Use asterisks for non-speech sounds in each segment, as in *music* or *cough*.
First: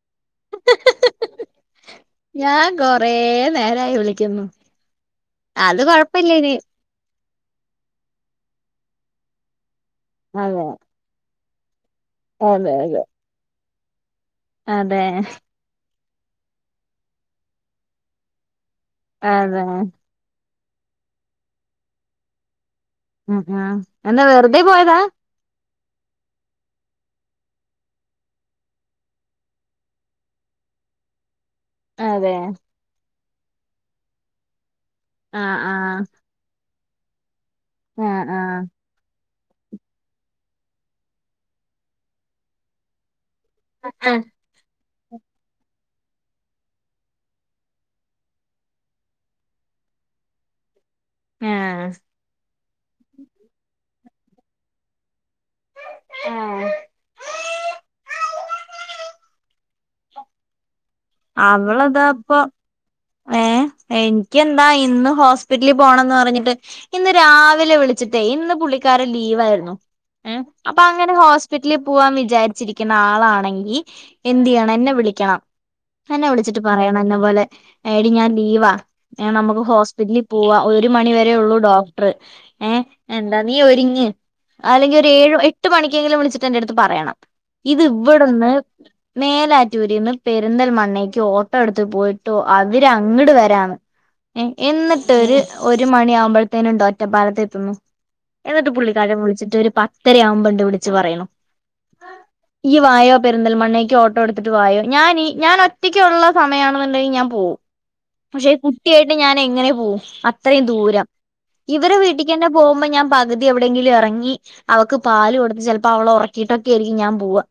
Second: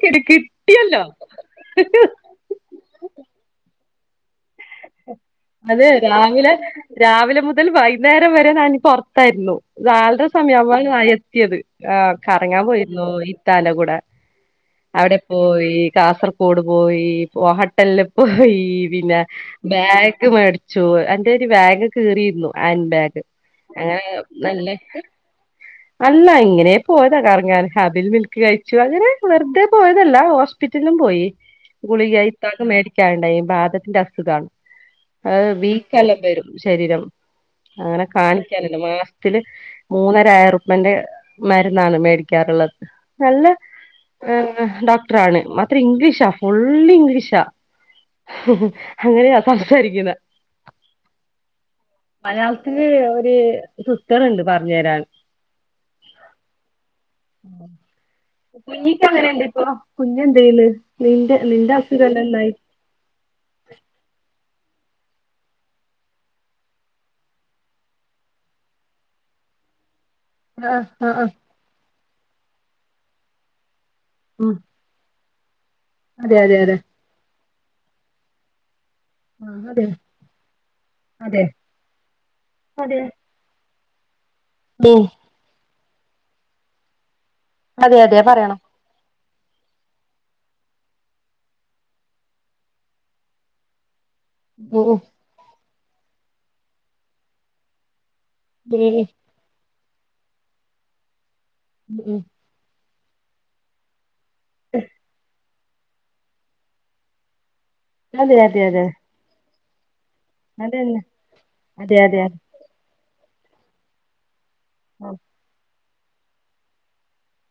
ക്കിടി കിട്ടിയല്ലോ ക്കുന്നു അതെ രാവിലെ രാവിലെ മുതൽ വൈന്നേരം വരെ ഞാനി പൊർത്തായിരുന്നു. നാലര അതെ സമയാവുമ്പ *unintelligible* ക്ക്യത് അഹ് കറങ്ങാൻ അതെ പോയിരുന്നു. ഈ തല കൊട് അതെ അതെ അവിടെപ്പോയി കാസർകോട് പോയി ഹോട്ടൽല്ല് പോയി പിന്നെ അതെ ബേ മേട്ച്ചു എന്റൊരു വാഗ് കീറിര്ന്നു ഹാൻഡ് ബാഗ് ഉം ഉം എന്താ വെറുതെ പോയതാ *unintelligible* അല്ല ഇങ്ങനെ പോയതാ കറങ്ങാൻ അവിൽമിൽക്ക് കഴിച്ചു അങ്ങനെ വെർതെ പോയതല്ല ഹോസ്പിറ്റ്ലും പോയി അതെ ഗുളികയിത്താക്ക് മേടിക്കാൻണ്ടായിനി വാദത്തിന്റെ അസുഖാണ് അത് ആഹ് ആഹ് ബീക്കെല്ലാബരും ശരീരം അങ്ങനെ ആഹ് കാണിക്കാനല്ല മാ ത്തില് മൂന്നരാആയിരത്തിന്റെ മരുന്നാണ് മേടിക്കാനുള്ളത് നല്ല ആഹ് യെന്ത്‌ ഡോക്ടർ ആണ് അത്ര ഇംഗ്ലീഷാ ഫുള്ള് ഇംഗ്ലീഷാ മ്മ്ഹ് ഹ് അങ്ങനെയാ *unintelligible* ആഹ് മലയാളത്തില് ഒര് റ്യേൽണ്ട് പറഞ്ഞരാൻ ആഹ് *inaudible* കുഞ്ഞിക്ക് എ ങ്ങനെയിണ്ട് പ്പൊ കുഞ്ഞു ണ്ടയില് അവളതാപ്പൊ ഏ എൻ ഇയ്യന്താ ഇന്ന് ഹോസ്പിറ്റലിൽ പോണംന്ന് പറഞ്ഞിട്ട് ഇന്ന് രാവിലെ വിളിച്ചിട്ടേ ഇന്ന് പുള്ളിക്കാരൻ ലീവായിരുന്നു *inaudible* അപ്പൊ ആഹ് അങ്ങനെ ആഹ് ആഹ് ഹോസ്പിറ്റലിൽ പോവാൻ വിചാരിച്ചിരിക്കുന്ന ആളാണെങ്കിൽ ഉം എന്തെയ്യണം എന്നെ വിളിക്കണം എന്നെ അതെ അതെ വിളിച്ചിട്ട് അതെ പറയണെന്നെ പോലെ എടീ ഞാൻ ലീവാ ഏ ആഹ് നമുക്ക് അതെ ഹോസ്പിറ്റലിൽ പോവാ ഒരു മണിവരെ അതെ ഉള്ളൂ ഡോക്ടർ ഏ അതെ എന്താ നീ ഒരു *inaudible* ഉം അല്ലെങ്കിലൊരു ഏഴ് എട്ട് എട്ട്ണിക്കെങ്കിലും വിളിച്ചിട്ടെന്റെടുത്ത് പറയണം ഇത് അതെ അതെ ഇവിട്ന്ന് പറയണം മേലാറ്റൂരിന്ന് പേ പെരുന്തൽമണ്ണേക്ക് ഓട്ടോ എടുത്ത് പോയിട്ടു അവരങ്ങട്ട് വരാന്ന് ഉം ഉം എന്നിട്ടൊരു ഒരു മണി ആവുമ്പോഴത്തേന ഉണ്ടോ ഒറ്റപ്പാലത്തെ എത്തുന്നു എന്നിട്ട് ഉം പുള്ളിക്കാരൻ വിളിച്ചിട്ട് ഒരു പത്ത് പത്തര ആവുമ്പോണ്ട് വിളിച്ച് പറയുണ് ഉം ഉ വായോ പെരിന്തൽമണ്ണക്ക് ഓ ട്ടോ. എടുത്തിട്ട് വായോ ഞാൻ ഈ ഞാൻ ഒറ്റയ്ക്ക്‌ഉള്ള സമയയാണെന്നുണ്ടെങ്കിൽ ഞാൻ പോവും അതെ പക്ഷെ അതെ അതെ കുട്ടിയായിട്ട് ഞാൻ എങ്ങനെ പോവും അത്രയും അതെന്നെ ദൂരം അതെ ഇവരെ അതെ അതെ വീട്ടിക്കന്നെ പോകുമ്പോ ഞാൻ പകുതി എവിടെയെങ്കിലും ഇറങ്ങി അവക്ക് പാല് കൊടുത്ത് ചെലപ്പോ അപ്പ അവള ഒറക്കിട്ടൊക്കെയായിരിക്കും ഞാൻ പോവാ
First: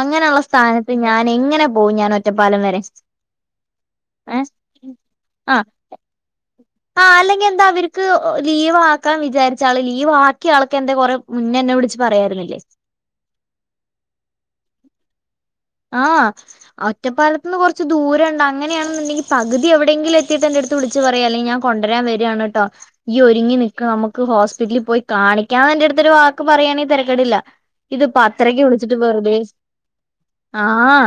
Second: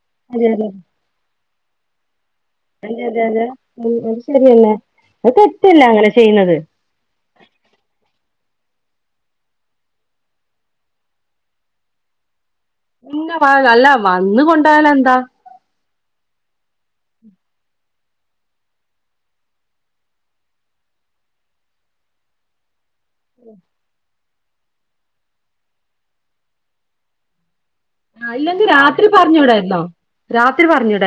അങ്ങനെയുള്ള സ്ഥാനത്ത് ഞാൻ എങ്ങനെ പോവു ഞാൻ ഒറ്റപ്പാലം വരെ അതെതെ അതെ അത് ഏഹ് ശരിയല്ലെ അത് ആ തെറ്റില്ല അങ്ങനെ ചെയ്യുന്നത് ലീവാക്കാൻ വിചാരിച്ചാള് ലീവ് ആക്കിയ ആൾക്കെ എന്തെ കൊറെ മുന്നെന്നെ വിളിച്ചച്ച് പറയാായിരുന്നില്ലേ പിന്നെ വ അല്ല വന്ന് കൊണ്ടോയാല് എന്താ ആ ഒറ്റപ്പാലത്തന്ന് കുറച്ച് ദൂരം ഉണ്ട് അങ്ങനെയാണെന്നുണ്ടെങ്കിൽ പകുതി എവിടെയെങ്കിലും എത്തിയിട്ട് എന്റെടുത്ത് വിളിച്ചു പറയാ അല്ലെ ഞാൻ കൊണ്ടുവരാൻ വരുവാണ് ട്ടോ യ്യ് ഒരുങ്ങി നിക്ക്‌ നമുക്ക് ഹോ സ്പിറ്റലിൽ പോയി കാണിക്കാന്ന് എന്റെടുത്തൊരു വാക്ക് പറയാണെ തിരക്കടില്ല ഇതിപ്പോ ആ ഇല്ലെങ്കി രാത്രി പറഞ്ഞൂടായിരുന്നോ ആഹ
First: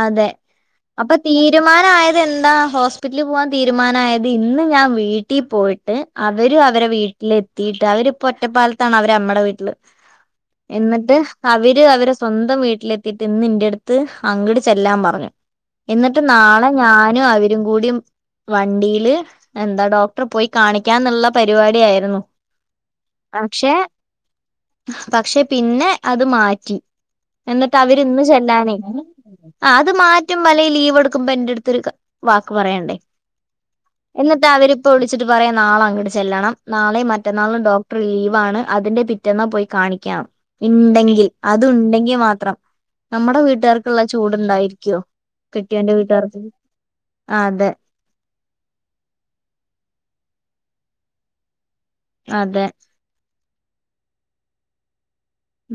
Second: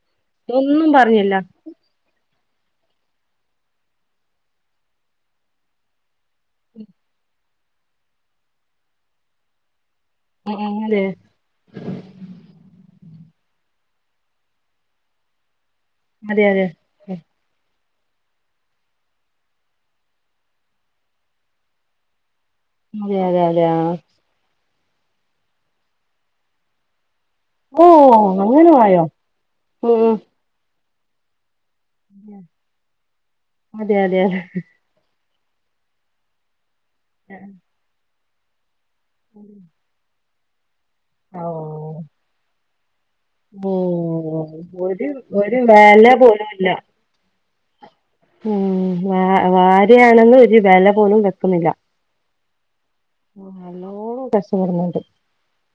അതെ ഒന്നും അപ്പൊ പറഞ്ഞില്ല തീരുമാനായത് എന്താ ഹോസ്പിറ്റലിൽ പോവാൻ തീരുമാനമായത് ഇന്ന് ഞാൻ വീട്ടി പോയിട്ട് അവരു അവരെ വീട്ടിലെ എതീട്ട് അവരിപ്പൊ ഒറ്റപ്പാലത്താണ് അവര് അമ്മേടെ വീട്ടില് ഉം ഉം എന്നിട്ട് അവര് അവരെ സ്വന്തം വീട്ടിലെ എത്തീട്ടു ഇന്ന് ഇന്റെ അടുത്ത് അങ്ങട് ചെല്ലാൻ പറഞ്ഞു എന്നിട്ട് അതെ അതെ അതെ നാളെ ഞാനും അവരും കൂടി വണ്ടിയില് എന്താ ഡോക്ടർ പോയി കാണിക്കാന്നുള്ള പരിപാടി ആയിരുന്നു അതെ അതെ അതെയ പക്ഷെ പിന്നെ അത് മാറ്റി ട്ട് ഓ അവര്ന്ന് അങ്ങനെ ചെല്ലാനേ ആയോ ആ അത് ഉം ഉം മാറ്റും അല്ലെ ലീവ് എടു ക്കുമ്പോ ഇന്റടുത്തൊ രു വാക്ക് പറയണ്ടേ അതെ അതെ അതെ എന്നിട്ട് അവരിപ്പോ വിളിച്ച വച്ചിട്ട് പറയാ നാള അങ്ങട്ട് ചെല്ലണം നാളെയും മറ്റന്നാളും ഡോക്ടർ ലീവ് ആണ് അതിന്റെ പിറ്റെന്ന പോയി കാണിക്കാം ഉണ്ടെങ്കിൽ ഓ അതു ഉണ്ടെങ്കിൽ മാത്രം നമ്മടെ ഉം വീട്ടുകാര്ക്കുള്ള ചൂടുണ്ടായിരിക്കുവോ ഒരു ഒരു കെട്ടിയന്റെ വെല വീട്ടുകാർക്ക് പോലും ഇല്ല ആ അതെ ഉം വ ഭാരിയാണെന്ന് വെച്ച് ഒരു വില പോലും വെക്കുന്നില്ല അതെ ആ നല്ലോം കഷ്ടപ്പെടുന്നണ്ട്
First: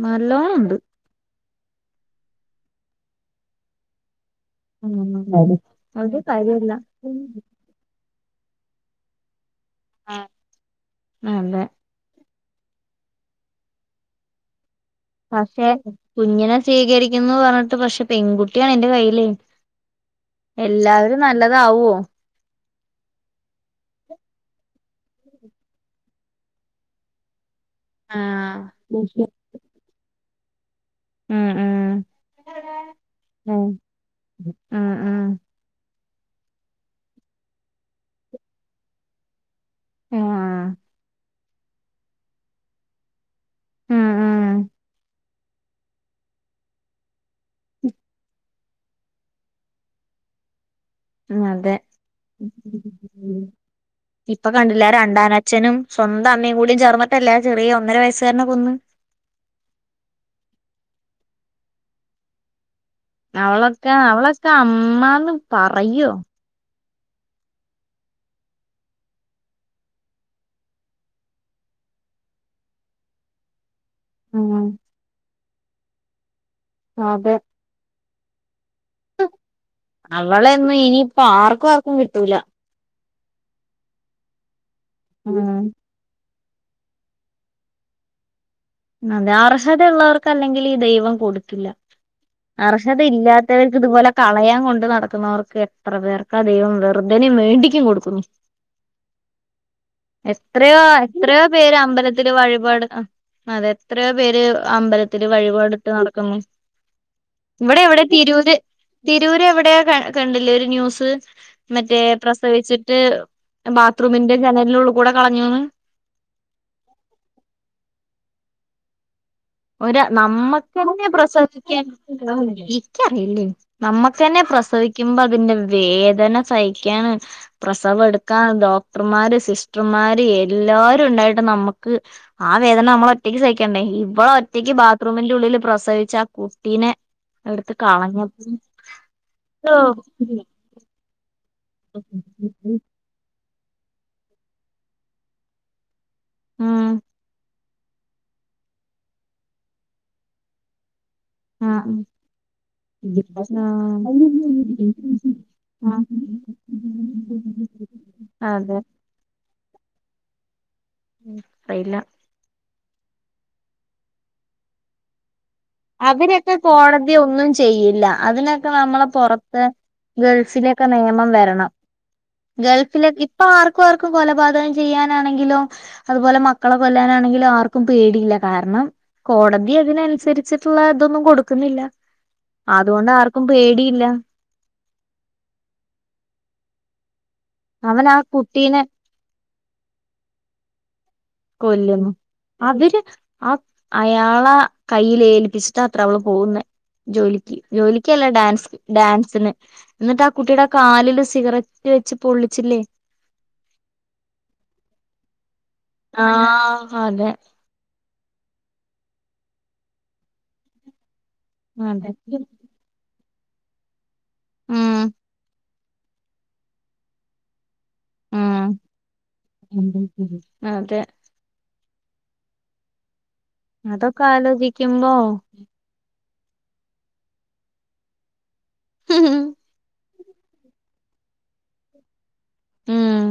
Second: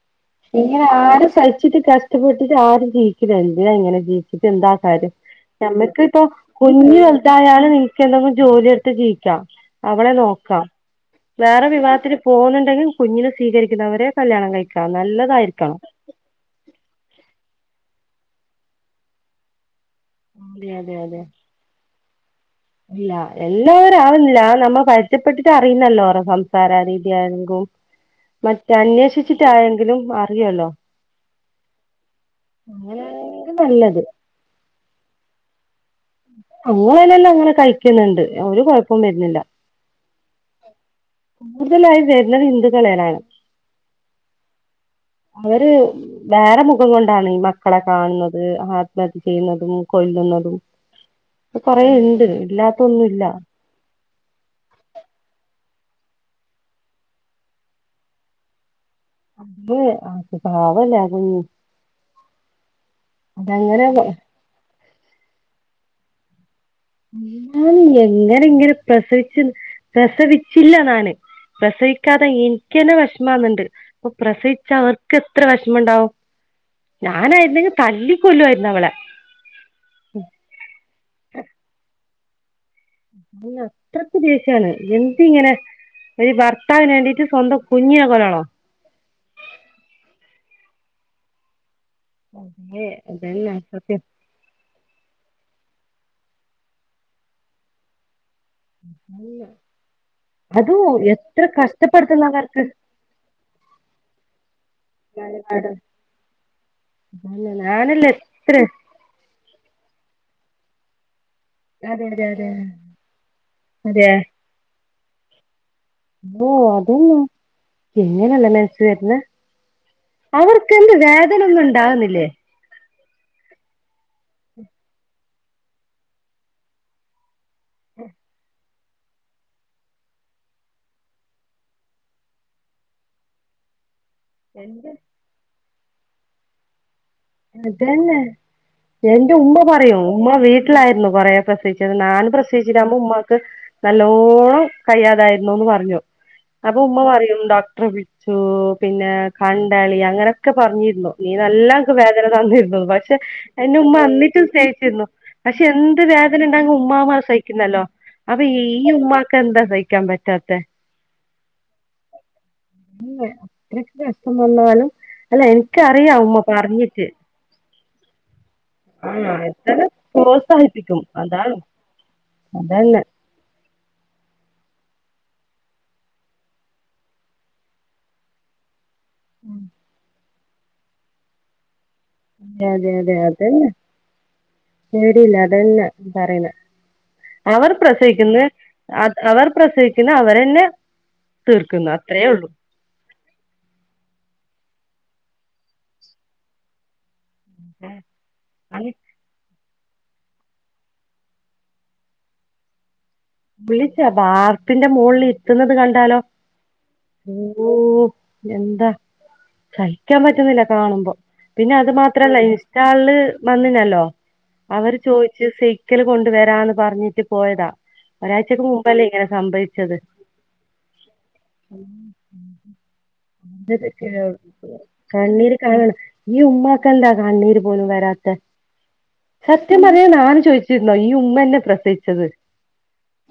നല്ലോണം ഉണ്ട് ഇങ്ങനെ ആര ക് കഷ്ടപ്പെട്ടിട്ട് ആരും ജീവിക്കുല. എന്തിനാ ഇങ്ങനെ ജീവി ഇത് എന്താ കാര്യം ഉം ഒരു ഞമ്മക്ക്പ്പ കാര്യല്ല കുഞ്ഞു വൽതായാല നിങ്ങക്ക് എന്തെങ്കും ജോലിയ എടുത്ത് ജീവിക്കാം അവളെ നോക്കാം അതെ വേറെ വിവാഹത്തിന് പോവുന്നുണ്ടെങ്കിൽ കുഞ്ഞിന് സ്വീകരിക്കുന്നവരെ കല്യാണം കഴിക്കാും പക്ഷെ കുഞ്ഞിനെ സ്വീകരിക്കുന്നു പറഞ്ഞിട്ട് പക്ഷെ പെൺകുട്ടിയാണ് എൻന്റെ കയ്ൽ അതെ അതെ എല്ലാവരും അതെ നല്ലതാവുമോ ഇല്ല എല്ലാവരും ആവുന്നില്ല നമ്മ പ ഇഷ്ടപ്പെട്ടിട്ട് അറിയുന്നല്ലോ റോ സംസാരീതി ആയാലും മറ്റേ ഉം അന്വേഷിച്ചിട്ടായെങ്കിലും ല്ലോ ഉം ഉം അ നല്ലത് ആഹ ഉഹ അങ്ങനന്നെല്ലാം അങ്ങനെ കഴിക്കുന്നുണ്ട് അവ കൊഴപ്പം വരുന്നില്ല ആഹ കൂടുതലായി വരുന്നത് ഹിന്ദുക്കളേനാണ് ആഹ ആ അവര് വേറെ മുഖം കൊണ്ടാണ് മക്കളെ കാണുന്നത് ആത്മഹത്യ ചെയ്യുന്നതും കൊല്ലുന്നതും ഉ അതെ കൊറേ ഇണ്ട് ഇല്ലാത്തൊന്നുല്ല ഇപ്പൊ കണ്ടില്ല രണ്ടാനച്ഛനും സ്വന്തം അമ്മയും കൂടിയും ചേർന്നല്ല ചെറിയ ഒന്നര വയസ് കാരനെ കൊന്ന് അത് ആക്ക് പാവല്ല കു അവളൊക്കെ അവളൊക്കെ അമ്മ അമ്മാന്ന് പറയോ ന്നാലും എങ്ങനെ ഇങ്ങനെ പ്രസവിച്ച പ്രസവിച്ചില്ല ഞാൻ പ്രസവിക്കാതെ എനിക്കന്നെ വിഷമാണ്ണ്ട് ഓ ഉം പ്രസവിച്ച വർക്ക എത്ര വിഷമുണ്ടാവും ഞാന ആയിരുന്നെങ്കും തല്ലി കൊ *unintelligible* അവളൊന്നും ഇനി അപ്പ ആർക്കുംആർക്ക കട്ടൂല അല്ല അത്രത്ര ദേഷാണ് എന്തിങ്ങനെ ഉം ഒരു ഭർത്താവിന് വേണ്ടിട്ട് സ്വന്തം കുഞ്ഞിയാ കൊല്ലളോ അതെ അർഹത ഉള്ളവർക്ക് അല്ലെങ്കിൽ ഈ ദൈവം കൊടുക്കില്ല അതേ അർഹത അതന്നെ ഇല്ലാത്തവർക്ക് സത്യം ഇതുപോലെ കളയാൻ കൊണ്ട് നടക്ക ക്കുന്നവർക്ക് എത്ര പേർക്കാ ദൈവം വെറുതനെും വേണ്ടിക്കും കൊടുക്കുന്നു എത്രയോ അതും എത്ര എത്രയോ പേര് കഷ്ടപ്പെടുത്തുന്ന അമ്പലത്തില് അവർക്ക് വഴിപാട് അതെ എത്രയ പേര് അമ്പലത്തിൽ പാട് വഴിപാടിട്ട് നടക്കുന്നു അതന്നെ ഇവിടെ എവിടെ ഞാനല്ലേ എത്ര തിരൂര് എവിടെയാ കണ്ടില്ലേ ഒരു ന്യൂസ് മറ്റേ അതെ അതെ അതെ പ്രസവിച്ചിട്ട് അതെ ബാത്റൂമിന്റെ ജനലില കൂടെ കളഞ്ഞൂന്ന് ഓ അതന്ന അങ്ങനെയണല്ലേ ലേശു വന്ന് ഒ നമ്മുക്ക്ന്നെ ഒന്നും പ്രസവിക്കാൻ ഉണ്ടാകുന്നില്ലേ റിയില്ലേ നമ്മുക്ക്ന്നെ പ്രസവിക്കുമ്പോ അതിന്റെ വേദന സഹിക്കൻ പ്രസവം എടുക്കൻ ഡോക്ടർമാര് സിസ്റ്റർമാര് എല്ലരുും ഉണ്ടായിട്ട് നമ്മുക്ക് ആ വേദന നമ്മള ഒറ്റയ്ക്ക് സഹിക്കണ്ടേ ഇ റ്റക്ക് ബാത്റൂമിന്റെ ഉള്ളിൽ പ്ര പ്രസവിച്ച ആ കുട്ടീ അതന്നെ എന്റെ ഉമ്മ പറയും ഉമ്മ വീട്ടിലായിരുന്നു കൊറെേ പ്രശ്നം ഞാൻ പ്രസച്ചിട്ടാവുമ്പോ ഉമ്മാക്ക് നല്ലോണം കഴിയാതായിരുന്നുന്ന് പറഞ്ഞു അപ്പൊ ഉമ്മ ഉം പറയും ഡോ പളിച്ചു പിന്നെ കണ്ടളി അങ്ങനെയൊക്കെ പറഞ്ഞിരുന്നു നീ നല്ല ആഹ് *inaudible* വേദന തന്നിര്ന്നു, പക്ഷെ ആഹ് എന്റെ ഉമ്മ എന്നിട്ടും സ്നേഹിച്ചിരുന്നു പക്ഷെ എന്ത് ആഹ് വേദനണ്ടെകും ഉമ്മാമാര് സഹിക്കുന്നല്ലോ അപ്പൊ അതെ ഈ ഉമ്മാക്കെന്താ സഹി *inaudible* പറ്റാത്തെ മ്, ആയില്ല *inaudible* അത്രക്ക് രസം വന്നാലും അല്ല, എനിക്ക് അറിയാം ഉമ്മ അവരൊക്കെ *inaudible* കോടതി ഒന്നും ചെയ്യില്ല അതിനൊക്കെ ഞമ്മളെ ആ പൊറതേയ് എത്ര ഗൾഫിലെക്കെ പ്രോത്സാഹിപ്പിക്കും നിയമം അതാണ് വെരണം. അതന്നെ ഗൾഫില് ഇപ്പ ആർക്കും ആർക്കും കൊലപാതകം ചെയ്യാനാണെങ്കിലോ അതുപോലെ മക്കളെ കൊല്ലാനാണെങ്കിലും ആർക്കും പേടിയില്ല കാരണം കോടതി അതിനനുസരി *inaudible* *inaudible* ച്ചിട്ടുള്ള ഇതൊന്നും കൊടുക്കുന്നില്ല അതെ അതുകൊണ്ട് അതെ ആർക്കും അത് പേടിയില്ല *inaudible* അതന്നെ പറയ് *inaudible* അവർ അവൻ ആ പ്രസവിക്കുന്നെ കുട്ടീനെ *unintelligible* അവർ പ്രസവിക്കുന്ന അവരന്നെ തീർക്കുന്നു കൊല്ലുന്നു അത്രയേ ഉള്ളൂ അവര് ആ അയാളാ കയ്ൽ ഏൽപ്പിച്ചിട്ട അത്ര അവള് പോകുന്നേ ജോലിക്ക്, ജോലിക്കല്ല ഡാൻസ് ഉള്ളൂ ഡാൻസിന് എന്നിട്ട് ആ കുട്ടിയുടെ കാലില് സിഗരറ്റ് വെച്ച് പൊള്ളിച്ചില്ലേ വിളിച്ചാവാർപ്പിന്റെ മോൾല് *inaudible* ത്തുന്നത് കണ്ടാലോ ആഹ് അതെ *inaudible* എന്താ സഹിക്കാൻ പറ്റുന്നില്ല കാണുമ്പോ പിന്നെ അത് അതെ മാത്രല്ല ഇൻസ്റ്റാൾല് വന്നിനല്ലോ ഉം അവര് ചോയ്ച്ച് *inaudible* *inaudible* കൊണ്ട് വരാന്ന് പറഞ്ഞിട്ട് പോയതാ ഒരാഴ്ചക്ക് ഉം മുമ്പല്ലേ ഇങ്ങനെ സംഭവച്ചത് അതെ അതൊക്കെ *unintelligible* *inaudible* ആലോചിക്കുമ്പോ കണ്ണീര് കാണണ് ഈ ഉമ്മാക്കെന്താ കണ്ണീര് പോലും വരാത്ത സത്യം *inaudible* ചോയ്ച്ചിരുന്നോ ഈ ഉമ്മന്നെ പ്രസവിച്ചത് ഉം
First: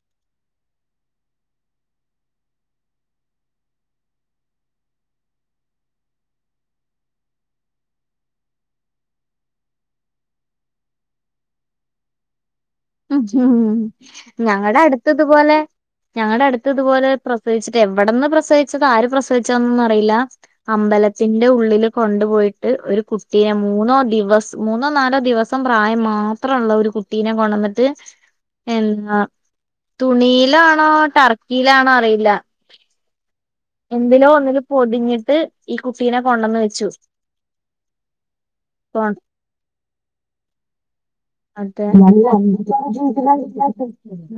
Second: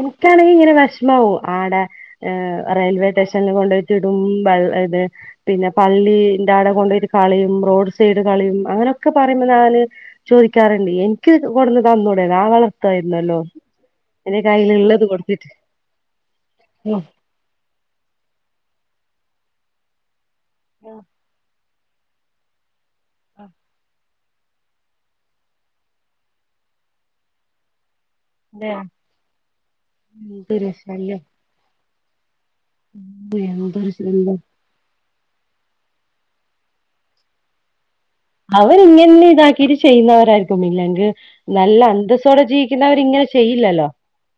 *inaudible* നിക്കാണെങ്കി ഇങ്ങനെ വെഷമാ *inaudible* ആടെ ഹ് റെയിൽവേ സ്റ്റേഷനിൽ കൊണ്ടയിറ്റിടും *unintelligible* പിന്നെ പള്ളിന്റെ ആടെ കൊണ്ടയിട്ട് കളയും റോഡ് സൈഡ് കളയും അങ്ങനെയൊക്കെ പറയുമ്പോ ഞാന് ചോദിക്കാറുണ്ട് എനിക്ക് കൊടുന്ന് തന്നൂടെ *inaudible* വള.. ത്ത ഇലല്ലോ ഞങ്ങടെ അടുത്ത് ഇതുപോലെ ഞങ്ങളുടെ അടുത്ത് ഉം ഇതുപോലെ പ്രസവിച്ചിട്ട് എവിടെന്ന് പ്രസവിച്ചത് ആര് പ്രസവിച്ചോ ഒന്നും അറിയില്ല കൊണ്ടു പോയിട്ട് ഒരു കൂട്ടിയാ മൂന്നോ ദിവസ മൂന്നോ നാലോ ദിവസം പ്രായം മാത്രം ഒള്ളൊരു കുട്ടീനെ കൊണ്ടോന്നി അതെ, *unintelligible* എന്താ എന്തൊരു തുണീലാണോ ടർക്കിലാണോ അ റിയില്ല ഉം എന്തിലോ ഒന്നില് പൊതിഞ്ഞി ട്ട് ഈ കുട്ടിനെ കൊണ്ടന്ന് വെച്ചു കോൺ അവരിന്നനെ ഇതാക്കീട്ട് ചെയ്യുന്നവരായിരിക്കും *unintelligible* *unintelligible* നല്ല അന്തസ്സോടെ ജീവിക്കുന്നവര് ഇങ്ങനെ ചെയ്യില്ലല്ലോ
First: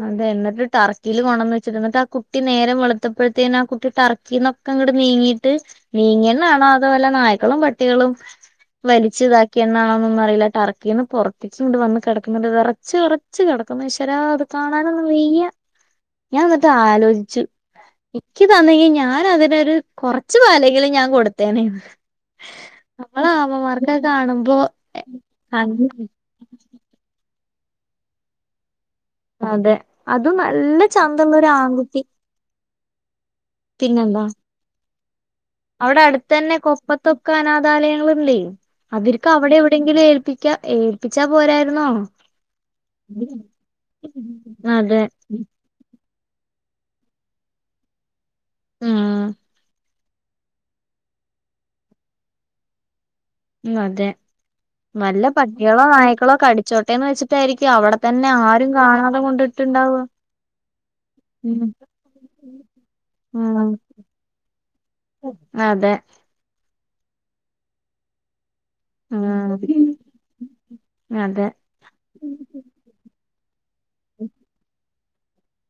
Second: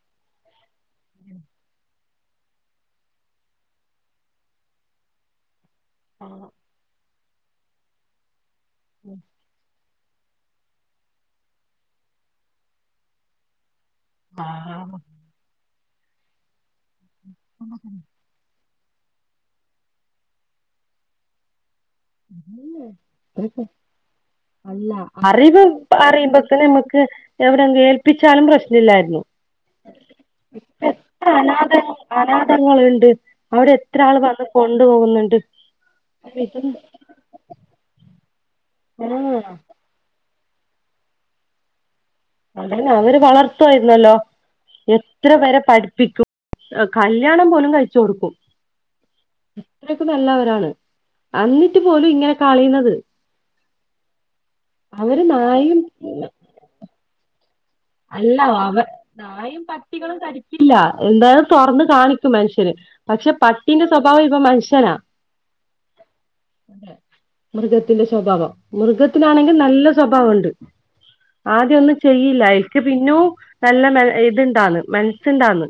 അതെ എന്നിട്ട് ടർക്കില് കൊണ്ടന്ന് വെച്ചിട്ട് എന്നിട്ട് കുട്ടി നേരം വെളുത്തപ്പഴത്തേനും ആ കുട്ടി ടർക്കിന്നൊക്കെങ്ങട് നീങ്ങീട്ട് നീങ്ങീന്നാണോ അതോ വല്ല നായ്ക്കളും പട്ടികളും വലിച്ച് ഇതാക്കിന്നാണോ ഒന്നും അറിയില്ല ടർക്കീന്ന് പുറത്ത് *unintelligible* വന്ന് കിടക്കുന്നത് വിറച്ച് വിറച്ച് കിട അപ്പ ഈശ്വരാ അത് ആഹ് കാണാനൊന്നും വയ്യ ഞാൻ വെറുതേ ആലോചി *unintelligible* നിക്ക് തന്നെങ്കി ഞാൻ അതിനൊരു കൊറച്ചു പാലെങ്കിലും ഞാൻ കൊടുത്തേനേ ഒരു കാണുമ്പോ അല്ല അറിവ് അ *unintelligible* എവിടെങ്കിലും ഏൽപ്പിച്ചാലും പ്രശ് അതെ അതും നല്ല ചന്തൊള്ളൊരു ആൺകുട്ടി ങ്ങളുണ്ട് അവിടെ എത്ര ആൾ പിന്നെന്താ വന്ന് കൊണ് പോവുന്നുണ്ട് അവിടെ അടുത്തന്നെ കൊ തൊക്കെ അനാഥാലയങ്ങളിണ്ടേ അതിർക്ക് ആഹ് അവിടെ എവിടെയെങ്കിലും ഏൽപ്പി *unintelligible* ഏൽപ്പിച്ചാ പോരായിരുന്നോ അതെന്നെ അവര് വളർത്തുവായിരുന്നല്ലോ അതെ എത്ര പേരെ പഠിപ്പിക്കും കല്ല്യാണം പോലും കഴിച്ച് കൊടുക്കും ഉംഹ് ത്രക്കും നല്ലവരാണ് അന്നിട്ട് പോലും ഇങ്ങനെ കളിണത് ഉംഹ് അതെ നല്ല നായയും പട്ടികളോ നായ്ക്കളോ കടിച്ചോ ട്ടേന്ന് വെച്ചിട്ടായിരിക് അല്ല അവ നായും കൊണ്ടിട്ടുണ്ടാവ പട്ടികളും കടിക്കില്ല എന്തായും ഉം തൊറന്ന് കാണിക്കും മനുഷ്യര് പക്ഷെ ഉം പട്ടിന്റെ സ്വഭാവം ഇപ്പൊ മനുഷ്യനാ അതെ മൃഗത്തിന്റെ സ്വഭാവം മൃഗത്തിനാണെങ്കിൽ നല്ല ഉം സ്വഭാവം ഇണ്ട് അതെ ആദ്യന്നും ചെയ്യില്ലായി നോ നല്ല മ ഇത്ണ്ടാണ് മൻ ചിന്താന്ന്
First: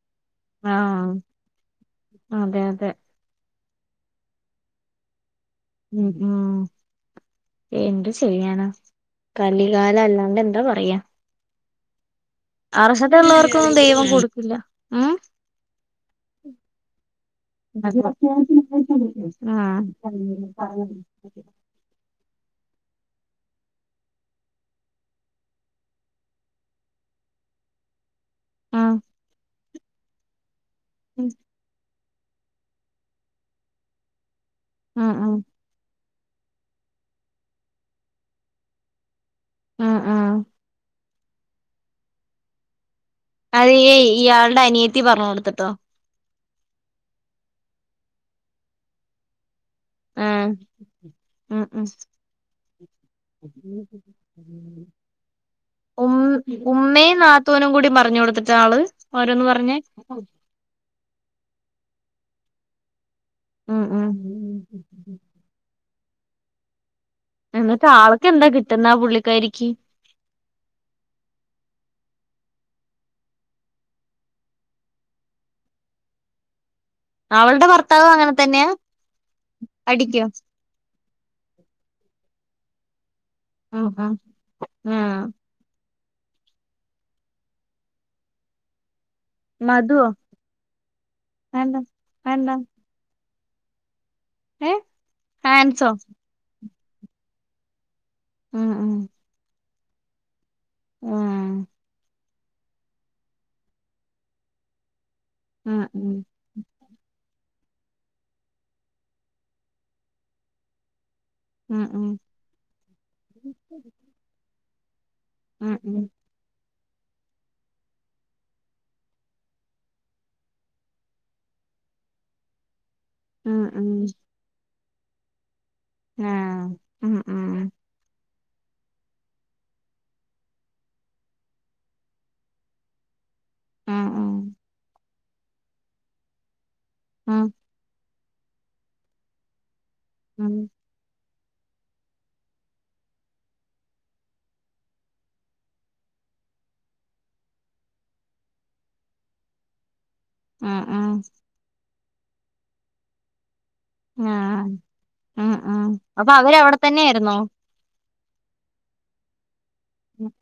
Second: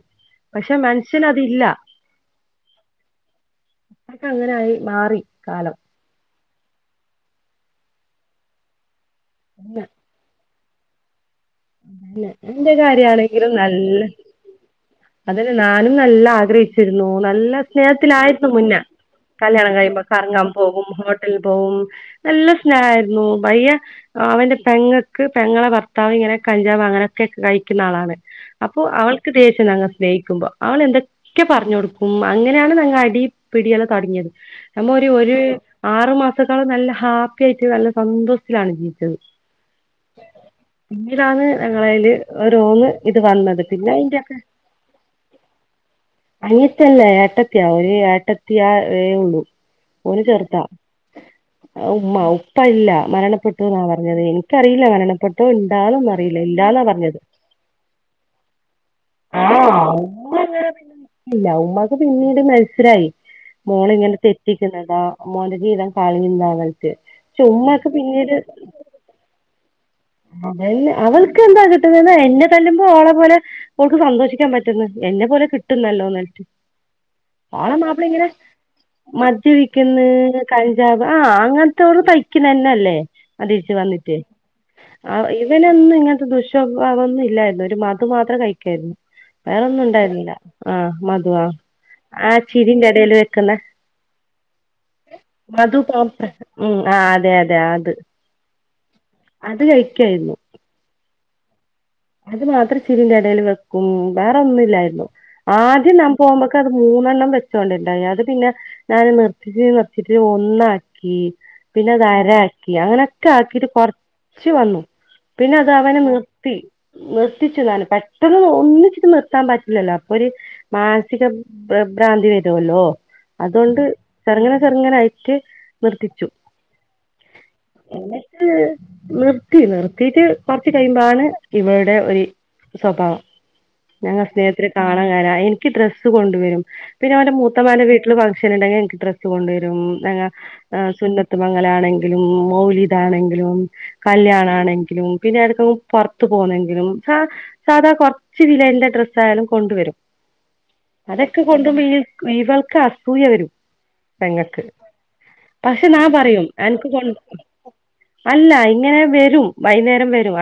പക്ഷെ ആഹ് മനുഷ്യനതില്ല അതെ അതെ ഒക്കെ അങ്ങനെ ആയിമാറി ഉം ഉം എന്ത് ചെയ്യാനാ കളികാല അല്ലാണ്ട് എന്താ പ വയ്യ അതല്ലെ എന്റെ കാര്യ ആണെങ്കിലും നല്ല ദൈവം കൊടുക്കില്ല ഉം അതി നാലു നല്ല ആഗ്രഹിച്ചിരുന്നു നല്ല ആ ആ സ്നേഹത്തിലായിരുന്നു മുന്നേ കല്യാണം കഴിയുമ്പ കറങ്ങാൻ പോകും ഹോട്ടല്ല് പോവും നല്ല സ്നേഹായി നോമ്പയ്യ അവന്റെ പെങ്ങക്ക് പെങ്ങളെ ഭർത്താവ് ഇങ്ങനെ കഞ്ചാവ് അങ്ങനൊക്കെ കഴിക്കുന്ന ആളാണ്. അപ്പോ അവൾക്ക് ദേഷ് ച്ഛനങ്ങ് സ്നേഹിക്കുമ്പോ അവൾ എന്തൊക്കെ പർഞൊടു ഉം അങ്ങനേണ് ഞങ്ങൾ അടി പിടിയെല്ലാ തൊട്ങ്ങിയത്. നമ്മ ഒരു ഒര് ആറു മാ *unintelligible* നല്ല ഹാപ്പി യായിട്ട് നല്ല സന്തോഷ്ത്തിലാണ് ജീവിച്ചത്. ഉം ഉം ഇലാണ് ഞങ്ങളയില് ഒരു റൂമ് അയീ ഇയാൾടെ അനിയത്തി പർഞ്ഞൊടുത്ട്ടോ? അനിയതെല്ല ഏട്ടത്തിയാ ഒരു ഏട്ടത്തിയാ വേ ഉള്ളു ഓന് ആ ചെർതാ ഉം ഉം ഉമ്മ ഉപ്പ ഇല്ല മരണപ്പെട്ടുന്നാ പറഞ്ഞത്. എനിക്കറിയില്ല മരണപ്പെട്ടോ ഇണ്ടാന്നൊന്നും ഉം അറിയില്ല ഇല്ലാന്നാ ഉമ്മേം പറഞ്ഞത് നാത്തൂനും കൂടി പറഞ്ഞു കൊടുത്തിട്ടാള് ഓരോന്ന് പർഞ്ഞേ ആണോ ഇല്ല ഉമ്മാക്ക് പിന്നീട് മത്സരായി ഉം ഉം മോളിങ്ങനെ തെറ്റിക്കുന്നതാ മോൻ്റെ ജീവിതം പളിയുന്ന അവൾക്ക് എന്നിട്ട് ആൾക്ക് എന്താ കിട്ടുന്ന ആ പുള്ളിക്കാരിക്ക് അതെ അവൾക്ക് എന്താ കിട്ടുന്നേന്നാ എന്നെ തല്ലുമ്പോ ഓളെ പോലെ ഓൾക്ക് സന്തോഷിക്കാൻ പറ്റുന്ന് എന്നെ പോലെ കിട്ടുന്നല്ലോലേ അവളുടെ ഓള ഭർത്താവ് മാപ്പള ഇങ്ങനെ അങ്ങനെ തന്നെയാ മജ്ജ വിക്കുന്ന് അടിക്കോ കഞ്ചാബ് ആ അങ്ങനത്തോള് തയ് ക്കി നന്നല്ലേ അ ദീശ് ഉം വന്നിറ്റ് ആ ഇവനൊന്ന് ഇങ്ങന ദുഷ്വാഭാവംന്നും ഇല്ലായിരുന്നു ഒരു മാക്ക് മാത്രം കഴിക്കാരുന്നു വേറൊന്നും മധുവോ ഉണ്ടായിരുന്നില്ല ആ മധുവാ വേണ്ട ആ വേണ്ട ചിരിൻ്റെ എടേല് ക്കന്നെ ഏ ഹാൻസോ മധുപോം ഉം ആ അതെ അതെ അത് ഉം ഉം അത് കഴി കെഴുന്നു ആ അത് മാത്രം ചിരിൻ്റെ എടേല് വെക്കും വേറെന്നും ഇല്ലായിരുന്നു ഉം ആദ്യം നാം ഉം പോകുമ്പോക്ക അത് മൂന്നെണ്ണം വെ ച്ചൊണ്ടിട്ടല്ല അത് പിന്നെ ഞാൻ നിർത്തിട്ട് നിർത്തിട്ട് ഒന്നാക്കി ഉം ഉം പിന്നെതരക്കി അങ്ങനെക്ക ആക്കിട്ട് കൊറച്ച് വന്നു പിന്നെ അത് ഉം അവനെ ഉം നിർത്തി നിർത്തിച്ചു നാന് പെട്ടെന്ന് ഒന്നിച്ചിട്ട് നിർത്താൻ പറ്റില്ലല്ലാ അപ്പൊ ഒരു മാനസികഭ്രാന്തി വരുവല്ലോ ഉം അതുകൊണ്ട് ഉം ചെറങ്ങന ചെറങ്ങനായിറ്റ് നിർത്തിച്ചു ആഹ് ഉം ഉം നിർത്തി നിർത്തിട്ട് പറച്ച് കഴിയുമ്പാണ് ഇവരുടെ ഒരു സ്വപാവം ആഹ് ഞങ്ങ ആഹ് സ്നേഹത്തില് കാണാൻ കാര എനിക്ക് ഡ്രസ്സ് കൊണ്ടുവരും പിന്നെ അവന്റെ ആഹ് മൂത്തമാന്ടെ വീട്ടിൽ വാങ്ങ ഫങ്ക്ഷന് ഉണ്ടെിൽ എനിക്ക് ഡ്രസ് കൊണ്ടുവരും ഉം ആ സുന്നത്തു ത്തുമംഗല ആണെങ്കിലും മൗലിത ആണെങ്കിലും കല്യാണ ആണെങ്കിലും പിന്നെ എടുക്ക പൊർ ത്തു പോന്നെങ്കിലും സ സാധാ കോർച്ച് വിലേന്റെ ഡ്രസ്സ് ആയാലും കൊണ്ടുവരും. ആഹ് അതൊക്കെ കൊണ്ട് മീ വിവൾക്ക് അസൂയ വരും അഹ് പെങ്ങക്ക്. ആഹ് അഹ് പക്ഷെ ആഹ് ഞാൻ അപ്പൊ പറയും അവരവിടെ അനക്ക് കൊ തന്നെ ആയിര്ന്നോ? അല്ല ഇങ്ങനെ വെരും- വൈകുന്നേരം വെരുവാ-